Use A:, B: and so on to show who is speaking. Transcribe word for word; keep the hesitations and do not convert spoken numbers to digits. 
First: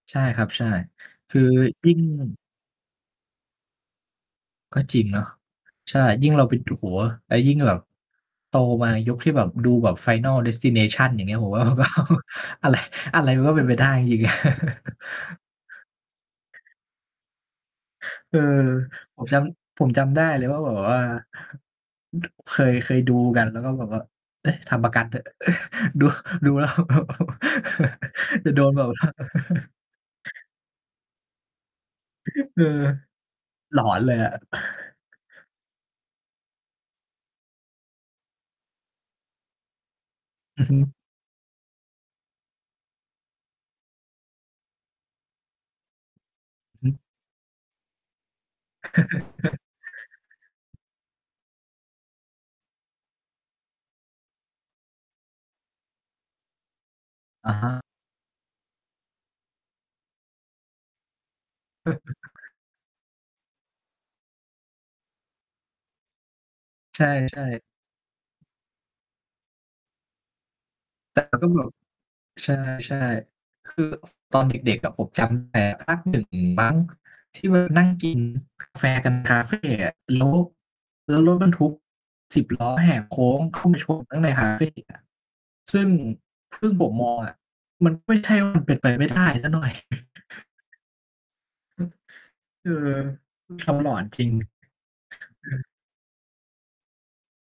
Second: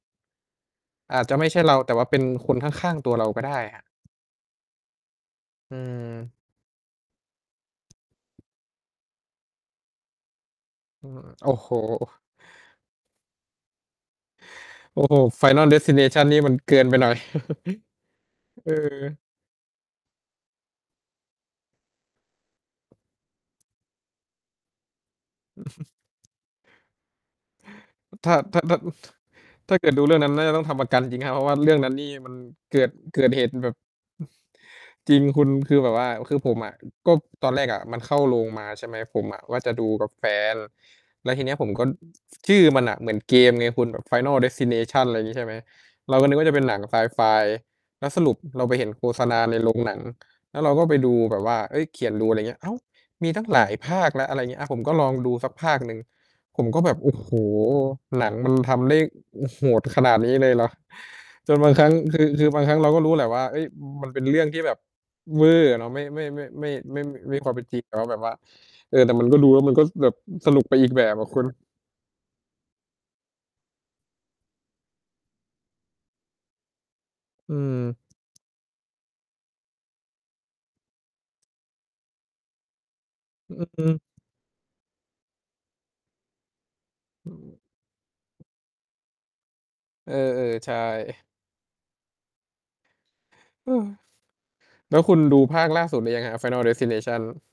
A: ใช่ครับ ใช่
B: อาจจ
A: ค
B: ะ
A: ื
B: ไ
A: อ
B: ม่ใช่เรา
A: ย
B: แ
A: ิ
B: ต
A: ่
B: ่ว
A: ง
B: ่าเป็นคนข้าง ๆ ตัวเราก็ได้ครับ
A: ก็จริงเนาะ
B: อ
A: ใช่ ยิ่
B: ืม
A: งเรา ไปดู โอ้โฮ แล้วยิ่งแบบโตมาในยุคที่แบบดูแบบ Final
B: เอ
A: destination อย่าง
B: อ
A: เงี้ย ผ
B: โอ
A: ม
B: ้
A: ว่า
B: โฮ
A: มันก็ อะไร อะไรมันก็เป็นไปได้ จริง ๆ อะ
B: โอ้โฮ Final Destination นี่มันเกินไปหน่อย
A: เออ
B: เออ
A: ผมจำ ผมจำได้เลยว่าแบบว่า เคย เคยดูกัน แล้วก็แบบว่า "เอ๊ะ ทำประกันเถอะ" ดู ดูแล้วแบบ
B: ถ้า
A: จะ
B: ถ้
A: โด
B: า ถ
A: น
B: ้า
A: แบบว่า
B: ถ้าเกิดดูเรื่องนั้น น่าจะต้องทำประกันจริง ๆ ครับ เพราะว่าเรื่องนั้นนี่มัน
A: เออ
B: เกิด เกิดเหตุแบบ
A: หลอนเลย
B: อ
A: อะ
B: จริงคุณ คือแบบว่า คือผมอะ ก็ตอนแรกอะมัน เข้าโรงมา ใช่ไหม ผมอะว่าจะดูกับแฟน
A: อือฮึ
B: แล้วทีเนี้ยผมก็ ชื่อมันน่ะเหมือนเกมไงคุณ แบบ Final Destination อะไรอย่างงี้ ใช่ไหม เราก็นึกว่าจะเป็นหนัง
A: อื
B: ไ
A: อ
B: ซ
A: ฮึ
B: ไฟ แล้วสรุปเราไปเห็นโฆษณาในโรงหนัง แล้วเราก็ไปดูแบบว่า เฮ้ย เขียนรู อะไรอย่างเงี้ย อ้าว มีตั้งหลายภาคแล้ว อะไรอย่างเงี้ย อา ผมก็ลองดูสักภาคหนึ่ง ผมก็แบบ โอ้โฮ
A: อะฮะ
B: หนังมันทำได้โหดขนาดนี้เลยเหรอ จนบางครั้ง คือ คือบางครั้งเราก็รู้แหละว่า เฮ้ย มันเป็นเรื่องที่แบบเว่อร์อะเนาะ ไม่ ไม่ ไม่ ไม่ ไ
A: ใ
B: ม
A: ช
B: ่
A: ่
B: ไม่
A: ใ
B: มี
A: ช
B: ความเป
A: ่
B: ็นจริงแล้ว แบบว่า เออ แต่มันก็ดู แล้วมันก็แบบสนุกไปอีกแบบ
A: แต
B: อ
A: ่
B: ะคุ
A: ก็
B: ณ
A: แบบ ใช่ ๆ คือตอนเด็ก ๆ อะ ผมจำแต่ภาค หนึ่ง มั้ง ที่
B: อื
A: ว่านั่ง
B: ม
A: กินกาแฟกัน คาเฟอะ แล้ว แล้วรถบรรทุกสิบล้อแหกโค้ง
B: อื
A: เข้
B: อ
A: าไป
B: อื
A: ช
B: ม
A: นข้างในคาเฟอะ ซึ่ง ซึ่งผมมอง
B: อ
A: อ
B: ื
A: ะ
B: ม
A: มันไม่ใช่ว่า มันเป็นไปไม่ได้สักหน่อย
B: เออ ๆ ใช่
A: อืม เออ ท
B: เอ
A: ำ
B: อ
A: หลอนจริง เอ
B: แล้วคุณดูภา
A: อ
B: คล่าสุดหรือยังครับ Final Destination?